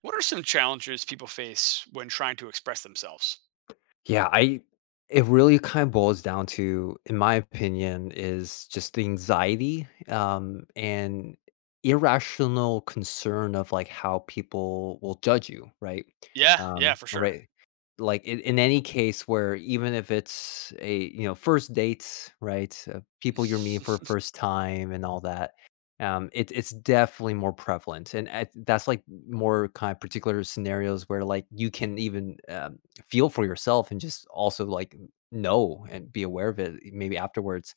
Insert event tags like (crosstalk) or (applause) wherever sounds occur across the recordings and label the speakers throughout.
Speaker 1: What are some challenges people face when trying to express themselves?
Speaker 2: Yeah, I It really kind of boils down to, in my opinion, is just the anxiety and irrational concern of like how people will judge you, right?
Speaker 1: Yeah, yeah,
Speaker 2: Um,
Speaker 1: for sure.
Speaker 2: right. Like in any case, where even if it's a, you know, first dates, right? People you're meeting for the
Speaker 1: (laughs)
Speaker 2: first time and all that. It's definitely more prevalent, that's like more kind of particular scenarios where like you can even feel for yourself and just also like know and be aware of it maybe afterwards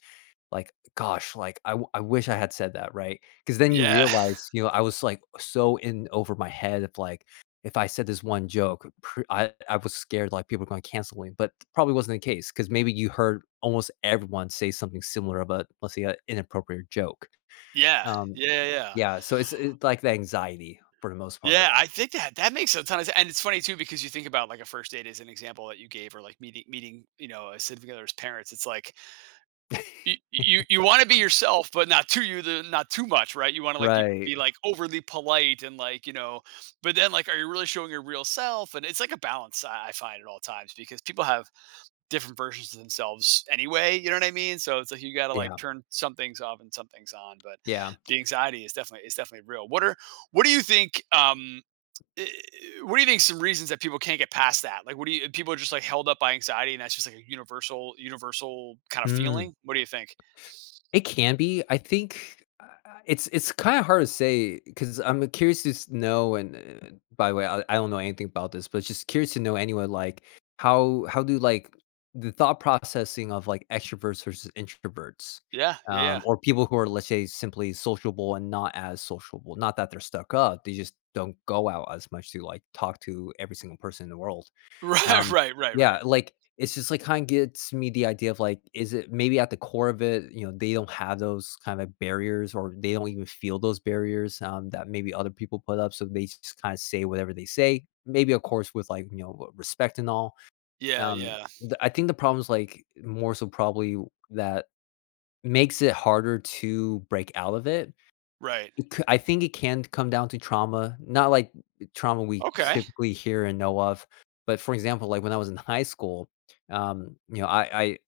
Speaker 2: like gosh, like I wish I had said that, right? Because then you
Speaker 1: Yeah.
Speaker 2: realize, you know, I was like so in over my head of like if I said this one joke, I was scared like people were going to cancel me, but probably wasn't the case because maybe you heard almost everyone say something similar about, let's say, an inappropriate joke.
Speaker 1: Yeah.
Speaker 2: um
Speaker 1: Yeah, yeah.
Speaker 2: yeah, so it's like the anxiety for the most part.
Speaker 1: Yeah, I think that that makes a ton of sense. And it's funny too because you think about like a first date as an example that you gave or like meeting, a significant other's parents. It's like you,
Speaker 2: (laughs)
Speaker 1: you want to be yourself, but not too you the not too much, right? You want to like be
Speaker 2: Right,
Speaker 1: be like overly polite and like, you know, but then like are you really showing your real self? And it's like a balance I find at all times because people have different versions of themselves anyway. You know what I mean? So it's like you got to
Speaker 2: yeah,
Speaker 1: like turn some things off and some things on. But
Speaker 2: yeah.
Speaker 1: the anxiety is definitely real. What are what do you think? Eh, what do you think? Some reasons that people can't get past that? Like, what do you people are just like held up by anxiety, and that's just like a universal kind of
Speaker 2: Mm.
Speaker 1: feeling? What do you think?
Speaker 2: It can be. I think, it's kinda hard to say because 'cause I'm curious to s know, and, by the way, I don't know anything about this, but just curious to know anyway, like, how do, like, the thought processing of, like, extroverts versus introverts,
Speaker 1: Yeah, yeah, yeah. (laughs)
Speaker 2: or people who are, let's say, simply sociable and not as sociable. Not that they're stuck up, they just don't go out as much to, like, talk to every single person in the world.
Speaker 1: Right,
Speaker 2: Um,
Speaker 1: right, right,
Speaker 2: yeah,
Speaker 1: right.
Speaker 2: like, it's just, like, kinda gets me the idea of, like, is it maybe at the core of it, you know, they don't have those kind of barriers or they don't even feel those barriers, that maybe other people put up, so they just kinda say whatever they say, maybe, of course, with, like, you know, respect and all.
Speaker 1: Yeah, yeah,
Speaker 2: The I think the problem's, like, more so probably that makes it harder to break out of it.
Speaker 1: right.
Speaker 2: It c I think it can come down to trauma, not like trauma we
Speaker 1: Okay,
Speaker 2: typically hear and know of, but, for example, like when I was in high school, you know, I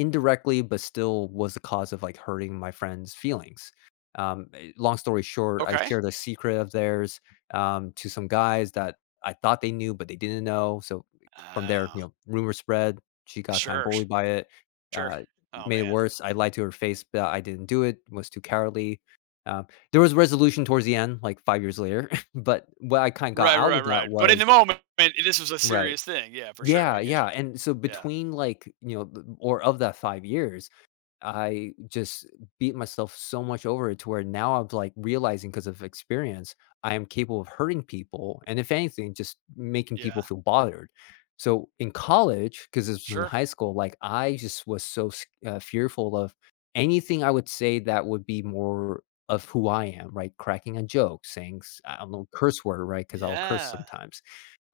Speaker 2: indirectly, but still was the cause of, like, hurting my friend's feelings. Long story short, I
Speaker 1: okay.
Speaker 2: shared a secret of theirs, to some guys that I thought they knew, but they didn't know, so from there, you
Speaker 1: Oh,
Speaker 2: know, rumor spread, she got kinda
Speaker 1: sure,
Speaker 2: bullied by it,
Speaker 1: sure.
Speaker 2: uh,
Speaker 1: Oh
Speaker 2: made it
Speaker 1: man.
Speaker 2: worse. I lied to her face that I didn't do it, was too cowardly. Um, there was resolution towards the end, like, 5 years later, (laughs) but what I kinda got
Speaker 1: Right,
Speaker 2: out
Speaker 1: right,
Speaker 2: of that
Speaker 1: right. But in
Speaker 2: was,
Speaker 1: the moment, this was a
Speaker 2: right.
Speaker 1: serious thing. Yeah, for sure.
Speaker 2: Yeah,
Speaker 1: I get
Speaker 2: yeah,
Speaker 1: you.
Speaker 2: and so
Speaker 1: Yeah,
Speaker 2: between, like, you know, th or of that 5 years, I just beat myself so much over it to where now I'm like realizing, because of experience, I am capable of hurting people. And if anything, just making people
Speaker 1: yeah,
Speaker 2: feel bothered. So in college, because this was in
Speaker 1: sure.
Speaker 2: high school, like I just was so fearful of anything I would say that would be more of who I am, right? Cracking a joke, saying, I don't know, curse word, right? Because I'll curse
Speaker 1: Yeah,
Speaker 2: sometimes.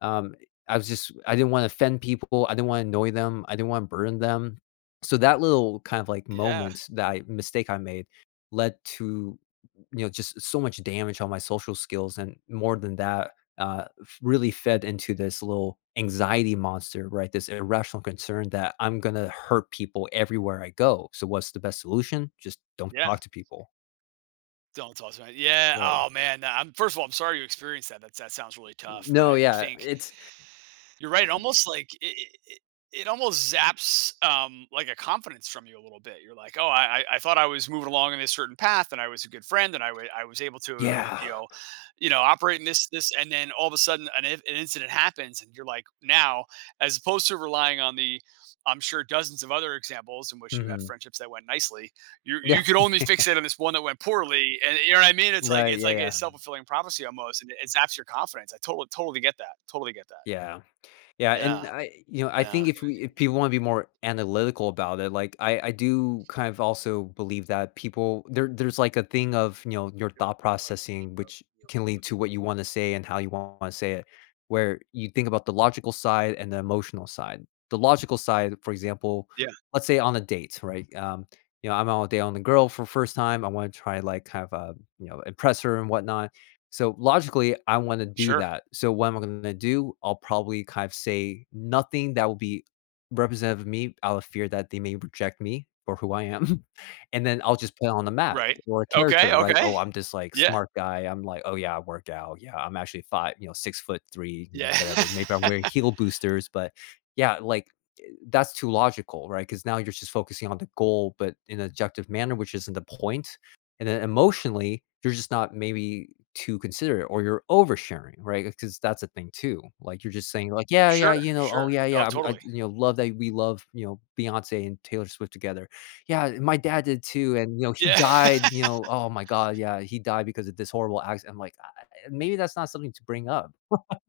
Speaker 2: um, I was just, I didn't wanna offend people, I didn't wanna annoy them, I didn't wanna burden them. So that little kind of like
Speaker 1: yeah,
Speaker 2: moment that I mistake I made led to, you know, just so much damage on my social skills, and more than that, f really fed into this little anxiety monster, right? This irrational concern that I'm gonna hurt people everywhere I go. So what's the best solution? Just don't
Speaker 1: yeah.
Speaker 2: talk to people.
Speaker 1: Don't talk to me. Yeah.
Speaker 2: Right.
Speaker 1: Oh man. Nah, I'm first of all, I'm sorry you experienced that. That that sounds really tough. But
Speaker 2: No,
Speaker 1: I
Speaker 2: yeah,
Speaker 1: think
Speaker 2: it's,
Speaker 1: you're right. It almost like it almost zaps like a confidence from you a little bit. You're like, oh, I thought I was moving along in this certain path, and I was a good friend, and I was able to
Speaker 2: yeah.
Speaker 1: you know, operate in this this, and then all of a sudden an incident happens, and you're like, now, as opposed to relying on the I'm sure dozens of other examples in which you had
Speaker 2: Mhm.
Speaker 1: friendships that went nicely. You
Speaker 2: Yeah,
Speaker 1: you could only fix it on this one that went poorly, and you know what I mean.
Speaker 2: right,
Speaker 1: It's
Speaker 2: yeah,
Speaker 1: like
Speaker 2: yeah.
Speaker 1: a self fulfilling prophecy almost, and it zaps your confidence. I totally get that. Totally get that.
Speaker 2: Yeah. Yeah, and
Speaker 1: Yeah.
Speaker 2: I you know, I
Speaker 1: Yeah.
Speaker 2: think if we, if people want to be more analytical about it, like I do kind of also believe that people, there's like a thing of, you know, your thought processing, which can lead to what you want to say and how you want to say it, where you think about the logical side and the emotional side. The logical side, for example,
Speaker 1: Yeah.
Speaker 2: let's say on a date, right? You know, I'm on a date on the girl for first time. I want to try like kind of, you know, impress her and whatnot. So logically, I wanna do
Speaker 1: Sure.
Speaker 2: that. So what am I gonna do? I'll probably kind of say nothing that will be representative of me out of fear that they may reject me for who I am. (laughs) And then I'll just put on a mask
Speaker 1: Right.
Speaker 2: or a
Speaker 1: Okay,
Speaker 2: character, right? "Oh,
Speaker 1: okay.
Speaker 2: I'm this, like,
Speaker 1: Yeah.
Speaker 2: smart guy. I'm like, oh, yeah, I work out. Yeah, I'm actually 5, you know, 6'3", you know,
Speaker 1: Yeah.
Speaker 2: whatever. Maybe I am
Speaker 1: (laughs)
Speaker 2: wearing heel boosters." But yeah, like, that's too logical, right? Because now you're just focusing on the goal, but in an objective manner, which isn't the point. And then emotionally, you're just not maybe too considerate, or you're oversharing, right? Because that's a thing too. Like you're just saying, like, yeah, yeah,
Speaker 1: Sure,
Speaker 2: you know, oh
Speaker 1: sure.
Speaker 2: yeah,
Speaker 1: Oh,
Speaker 2: yeah,
Speaker 1: totally.
Speaker 2: you know, love that we love, you know, Beyonce and Taylor Swift together. Yeah, my dad did too, and you know, he
Speaker 1: Yeah.
Speaker 2: died.
Speaker 1: (laughs)
Speaker 2: You know, oh my God, yeah, he died because of this horrible accident. I'm like, maybe that's not something to bring up,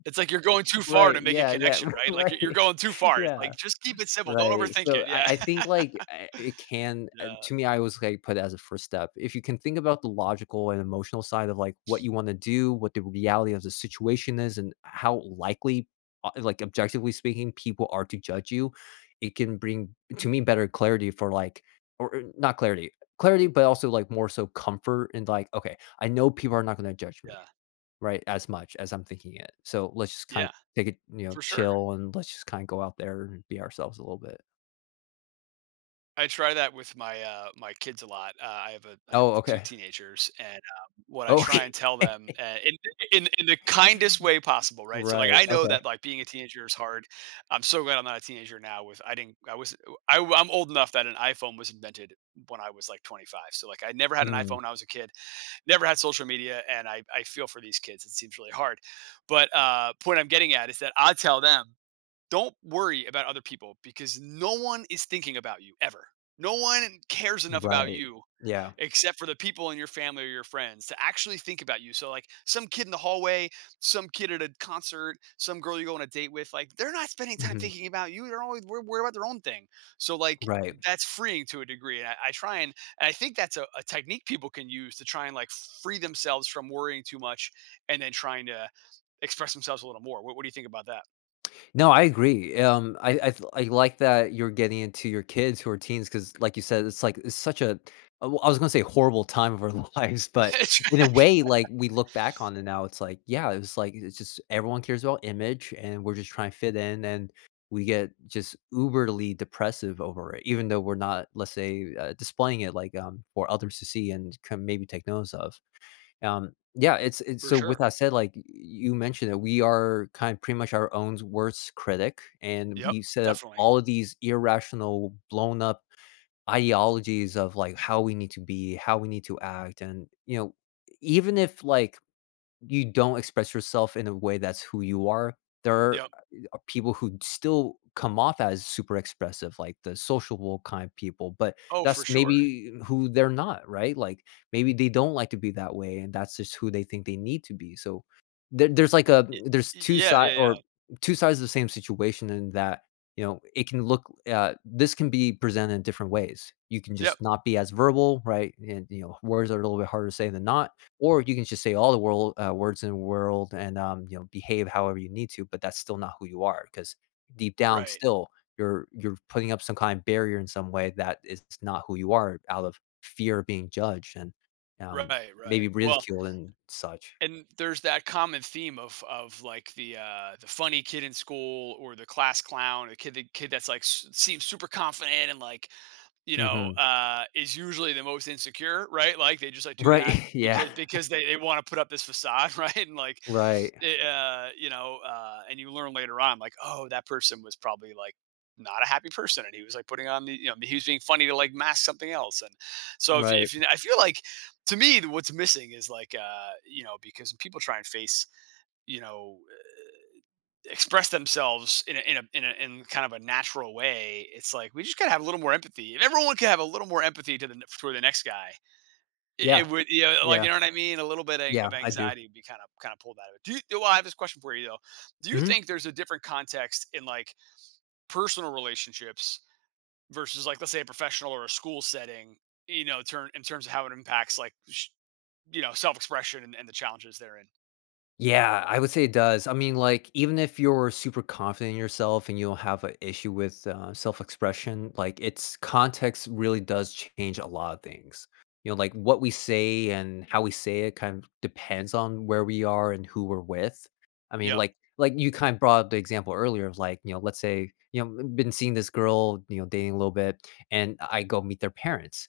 Speaker 1: It's like you're going too far
Speaker 2: right?
Speaker 1: to make a
Speaker 2: Yeah, yeah,
Speaker 1: connection,
Speaker 2: (laughs)
Speaker 1: right? Like, you're
Speaker 2: right,
Speaker 1: going too
Speaker 2: (laughs)
Speaker 1: far. It's
Speaker 2: yeah.
Speaker 1: like, just keep it simple. Don't
Speaker 2: Right,
Speaker 1: overthink
Speaker 2: so
Speaker 1: it. Yeah.
Speaker 2: I think,
Speaker 1: (laughs)
Speaker 2: like, it can,
Speaker 1: Yeah,
Speaker 2: to me, I always, like, put it as a first step. If you can think about the logical and emotional side of, like, what you wanna do, what the reality of the situation is, and how likely, like, objectively speaking, people are to judge you, it can bring, to me, better clarity for, like, or not clarity clarity, but also, like, more so comfort and, like, "Okay, I know people are not gonna judge me,
Speaker 1: yeah.
Speaker 2: right, as much as I'm thinking it, so let's just kinda
Speaker 1: Yeah,
Speaker 2: take it, you know,
Speaker 1: for sure.
Speaker 2: chill, and let's just kinda go out there and be ourselves a little bit."
Speaker 1: I try that with my my kids a lot. I have a I have
Speaker 2: Oh,
Speaker 1: 2
Speaker 2: okay.
Speaker 1: teenagers, and, what I try and
Speaker 2: Okay.
Speaker 1: tell
Speaker 2: (laughs)
Speaker 1: them, in the kindest way possible, right? So, like,
Speaker 2: Right,
Speaker 1: I know
Speaker 2: okay.
Speaker 1: that, like, being a teenager is hard. I'm so glad I'm not a teenager now with I didn't I was I I'm old enough that an iPhone was invented when I was, like, 25. So, like, I never had an iPhone
Speaker 2: Mm,
Speaker 1: when I was a kid, never had social media, and I feel for these kids. It seems really hard. But, point I'm getting at is that I tell them don't worry about other people because no one is thinking about you ever. No one cares enough about
Speaker 2: right.
Speaker 1: you
Speaker 2: Yeah.
Speaker 1: except for the people in your family or your friends to actually think about you. So, like some kid in the hallway, some kid at a concert, some girl you go on a date with, like they're not spending time
Speaker 2: Mhm.
Speaker 1: thinking about you. They're always worried about their own thing. So, like
Speaker 2: Right.
Speaker 1: that's freeing to a degree. And I try and I think that's a technique people can use to try and like free themselves from worrying too much and then trying to express themselves a little more. What do you think about
Speaker 2: No, I agree. I like that you're getting into your kids who are teens because, like you said, it's like it's such a, I was gonna say horrible time of our (laughs) lives, but
Speaker 1: that?
Speaker 2: in a
Speaker 1: (laughs) (laughs)
Speaker 2: way, like we look back on it now, it's like yeah, it was like it's just everyone cares about image, and we're just trying to fit in, and we get just uberly depressive over it, even though we're not, let's say, displaying it like for others to see and can maybe take notice of. Yeah, it's
Speaker 1: For
Speaker 2: so with
Speaker 1: sure.
Speaker 2: that said, like, y you mentioned that we are kind of pretty much our own worst critic, and
Speaker 1: Yep,
Speaker 2: we set up
Speaker 1: definitely.
Speaker 2: all of these irrational, blown up ideologies of, like, how we need to be, how we need to act, and, you know, even if, like, you don't express yourself in a way that's who you are. There are,
Speaker 1: Yep.
Speaker 2: people who still come off as super expressive, like the sociable kind of people, but
Speaker 1: Oh, for
Speaker 2: that's
Speaker 1: sure.
Speaker 2: maybe who they're not, right? Like maybe they don't like to be that way, and that's just who they think they need to be. So there's like a,
Speaker 1: Y-
Speaker 2: there's two
Speaker 1: yeah,
Speaker 2: side
Speaker 1: yeah, yeah.
Speaker 2: or two sides of the same situation, in that, you know, it can look, this can be presented in different ways. You can
Speaker 1: Yep.
Speaker 2: just not be as verbal, right? And you know words are a little bit harder to say than not, or you can just say all the world, words in the world, and, you know, behave however you need to, but that's still not who you are because deep down
Speaker 1: Right.
Speaker 2: still, you're putting up some kind of barrier in some way that is not who you are out of fear of being judged and, um,
Speaker 1: Right, right.
Speaker 2: maybe
Speaker 1: Well,
Speaker 2: ridiculed and such.
Speaker 1: and there's that common theme of like the funny kid in school or the class clown, or the kid that's like seems super confident and like you know,
Speaker 2: Mhm.
Speaker 1: is usually the most insecure, right? Like they just like do that
Speaker 2: Right. (laughs) Yeah.
Speaker 1: because they want to put up this facade, (laughs) right? And like,
Speaker 2: Right.
Speaker 1: you know, and you learn later on, like, oh, that person was probably like not a happy person, and he was like putting on the, you know, he was being funny to like mask something else. And so
Speaker 2: Right.
Speaker 1: if you, I feel like to me, what's missing is like, you know, because when people try and face, you know, express themselves in kind of a natural way, it's like we just gotta have a little more empathy. If everyone could have a little more empathy to the for the next guy,
Speaker 2: Yeah.
Speaker 1: it would, you know, like
Speaker 2: Yeah.
Speaker 1: you know what I mean, a little bit
Speaker 2: Yeah.
Speaker 1: of
Speaker 2: I do.
Speaker 1: anxiety would be kind of pulled out of it. Do you well, I have this question for you though, do you
Speaker 2: Mhm.
Speaker 1: think there's a different context in like personal relationships versus like let's say a professional or a school setting, you know turn in terms of how it impacts like you know self-expression and the challenges they're in?
Speaker 2: Yeah, I would say it does. I mean, like, even if you're super confident in yourself and you don't have an issue with self expression, like, it's context really does change a lot of things. You know, like what we say and how we say it kind of depends on where we are and who we're with. I mean,
Speaker 1: Yep.
Speaker 2: like, like you kind of brought up the example earlier of like, you know, let's say, you know, been seeing this girl, you know, dating a little bit, and I go meet their parents.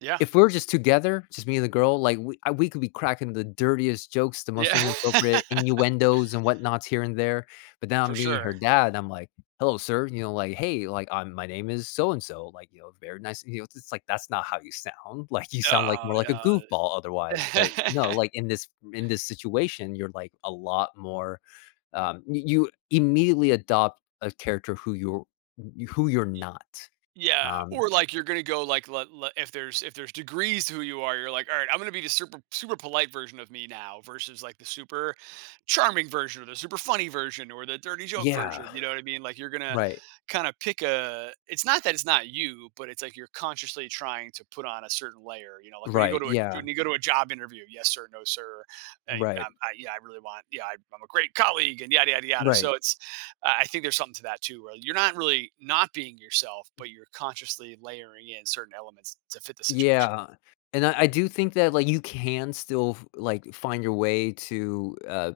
Speaker 1: Yeah.
Speaker 2: If we're just together, just me and the girl, like, we could be cracking the dirtiest jokes, the
Speaker 1: Yeah.
Speaker 2: most inappropriate innuendos and whatnots here and there, but
Speaker 1: (laughs)
Speaker 2: now I'm
Speaker 1: For
Speaker 2: meeting her
Speaker 1: sure.
Speaker 2: dad, I'm like, "Hello, sir," you know, like, "Hey, like, I'm my name is so and so," like, you know, "Very nice," you know, it's like, that's not how you sound, (laughs) like, you sound like
Speaker 1: No,
Speaker 2: more like a
Speaker 1: no.
Speaker 2: goofball
Speaker 1: (laughs)
Speaker 2: otherwise, but no, like, in this situation, you're, like, a lot more, you you immediately adopt a character who you're not.
Speaker 1: Yeah,
Speaker 2: Um
Speaker 1: or, like, you're gonna go, like, le le if there's degrees to who you are, you're like, "Alright, I'm gonna be the super polite version of me now versus, like, the super charming version or the super funny version or the dirty joke
Speaker 2: Yeah,
Speaker 1: version," you know what I mean? Like, you're gonna
Speaker 2: right.
Speaker 1: kinda pick a it's not that it's not you, but it's, like, you're consciously trying to put on a certain layer, you know? Like, when you go
Speaker 2: Right,
Speaker 1: to a
Speaker 2: yeah,
Speaker 1: when you go to a job interview, "Yes, sir. No, sir.
Speaker 2: right,
Speaker 1: I yeah, I really want yeah, I I'm a great colleague," and yada, yada, yada.
Speaker 2: right,
Speaker 1: So it's I think there's something to that too, where you're not really not being yourself, but you're consciously layering in certain elements to fit the situation.
Speaker 2: yeah, and I do think that, like, you can still f like, find your way to,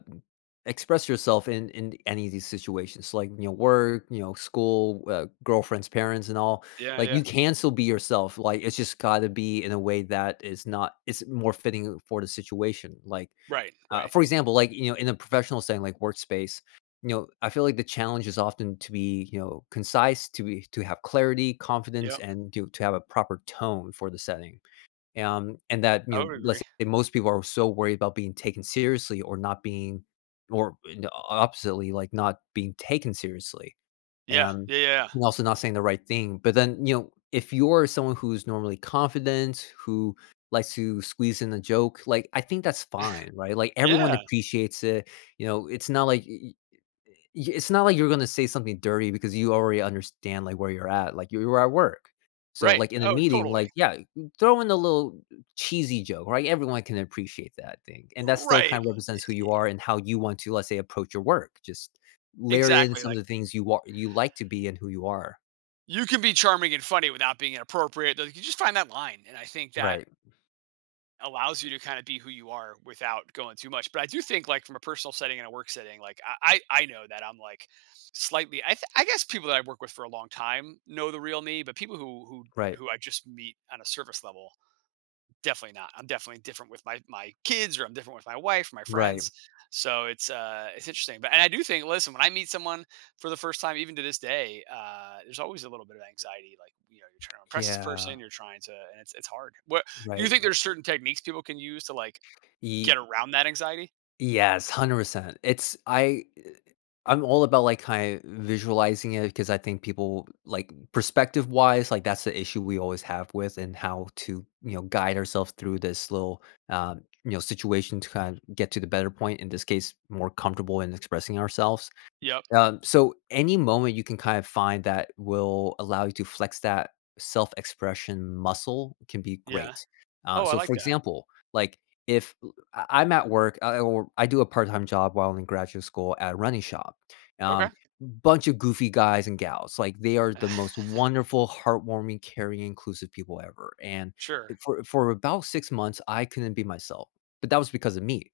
Speaker 2: express yourself in any of these situations, like, you know, work, you know, school, girlfriends, parents, and all,
Speaker 1: Yeah,
Speaker 2: like,
Speaker 1: yeah.
Speaker 2: you can still be yourself, like, it's just gotta be in a way that is not it's more fitting for the situation, like.
Speaker 1: Right, right.
Speaker 2: For example, like, you know, in a professional setting, like workspace, you know, I feel like the challenge is often to be, you know, concise, to be, to have clarity, confidence,
Speaker 1: Yep.
Speaker 2: and to have a proper tone for the setting. And that,
Speaker 1: I
Speaker 2: you know,
Speaker 1: would
Speaker 2: let's
Speaker 1: agree.
Speaker 2: say most people are so worried about being taken seriously or not being, or oppositely, like not being taken seriously.
Speaker 1: Yeah,
Speaker 2: And
Speaker 1: yeah, yeah. Yeah.
Speaker 2: and also not saying the right thing. But then, you know, if you're someone who's normally confident, who likes to squeeze in a joke, like I think that's fine, right? Like everyone
Speaker 1: Yeah,
Speaker 2: appreciates it. You know, it's not like y- Y it's not like you're gonna say something dirty because you already understand, like, where you're at, like, you are at work. So,
Speaker 1: right.
Speaker 2: like, in a
Speaker 1: Oh,
Speaker 2: meeting,
Speaker 1: totally.
Speaker 2: like, yeah, throw in a little cheesy joke, right? Everyone can appreciate that thing, and that still
Speaker 1: Right.
Speaker 2: kind of represents who you are and how you want to, let's say, approach your work. Just layer in
Speaker 1: Exactly.
Speaker 2: some of
Speaker 1: Like
Speaker 2: the things you wa you like to be and who you are.
Speaker 1: you can be charming and funny without being inappropriate. Like, you just find that line. And I think that
Speaker 2: Right,
Speaker 1: allows you to kind of be who you are without going too much. But I do think like from a personal setting and a work setting, like I know that I'm like slightly I guess people that I work with for a long time know the real me, but people
Speaker 2: right,
Speaker 1: who I just meet on a surface level definitely not. I'm definitely different with my kids, or I'm different with my wife, my
Speaker 2: right.
Speaker 1: friends. So it's interesting. But and I do think, listen, when I meet someone for the first time, even to this day, there's always a little bit of anxiety. Like, you know, you're trying to impress this
Speaker 2: Yeah,
Speaker 1: person, you're trying to and it's hard. What do you
Speaker 2: right.
Speaker 1: think there's certain techniques people can use to like get around that anxiety?
Speaker 2: Yes, 100%. It's I I'm all about, like, kinda visualizing it because I think people, like, perspective-wise, like, that's the issue we always have with and how to, you know, guide ourselves through this little, you know, situation to kind of get to the better point, in this case, more comfortable in expressing ourselves.
Speaker 1: Yep.
Speaker 2: So any moment you can kind of find that will allow you to flex that self-expression muscle can be
Speaker 1: Yeah.
Speaker 2: great.
Speaker 1: Oh, I
Speaker 2: So for
Speaker 1: like that.
Speaker 2: example, like if I'm at work or I do a part-time job while in graduate school at a running shop,
Speaker 1: Okay.
Speaker 2: um, bunch of goofy guys and gals, like they are the most
Speaker 1: (laughs)
Speaker 2: wonderful, heartwarming, caring, inclusive people ever. And eh,
Speaker 1: Sure.
Speaker 2: for for about 6 months, I couldn't be myself, but that was because of me.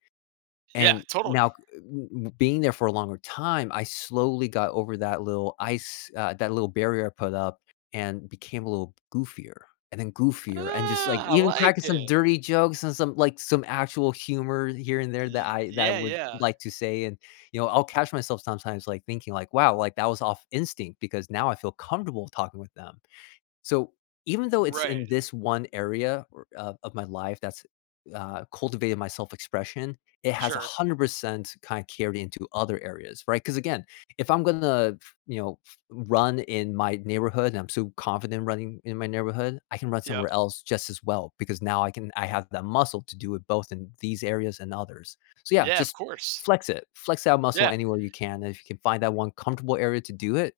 Speaker 1: Yeah,
Speaker 2: And
Speaker 1: totally.
Speaker 2: now w being there for a longer time, I slowly got over that little ice that little barrier I put up and became a little goofier and then goofier and just, like,
Speaker 1: Ah, I
Speaker 2: even cracking
Speaker 1: like
Speaker 2: some
Speaker 1: it.
Speaker 2: dirty jokes and some, like, some actual humor here and there that I
Speaker 1: Yeah,
Speaker 2: would
Speaker 1: yeah.
Speaker 2: like to say, and, you know, I'll catch myself sometimes, like, thinking, like, "Wow," like, that was off instinct because now I feel comfortable talking with them. So, even though it's
Speaker 1: Right.
Speaker 2: in this one area or of my life that's, cultivated my self-expression, it has
Speaker 1: Sure.
Speaker 2: 100% kinda carried into other areas, right? Because again, if I'm gonna, you know, f run in my neighborhood and I'm so confident running in my neighborhood, I can run
Speaker 1: Yep.
Speaker 2: somewhere else just as well because now I have that muscle to do it both in these areas and others. So, yeah,
Speaker 1: Yeah, of
Speaker 2: just
Speaker 1: course.
Speaker 2: flex it. Flex that muscle
Speaker 1: Yeah,
Speaker 2: anywhere you can, and if you can find that one comfortable area to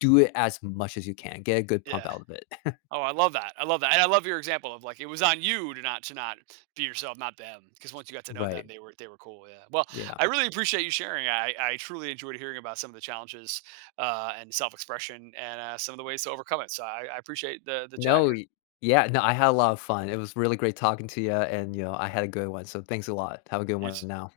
Speaker 2: do it as much as you can. Get a good pump
Speaker 1: yeah.
Speaker 2: out of it.
Speaker 1: Oh, I love that. I love that. And I love your example of like it was on you to not be yourself, not them. Because once you got to know them,
Speaker 2: Right.
Speaker 1: they were cool. Yeah. Well,
Speaker 2: Yeah.
Speaker 1: I really appreciate you sharing. I truly enjoyed hearing about some of the challenges and self expression and some of the ways to overcome it. So I appreciate the chat
Speaker 2: No,
Speaker 1: here.
Speaker 2: y yeah, no, I had a lot of fun. It was really great talking to you, and, you know, I had a good one, so thanks a lot. Have a good
Speaker 1: You,
Speaker 2: one
Speaker 1: s-
Speaker 2: now.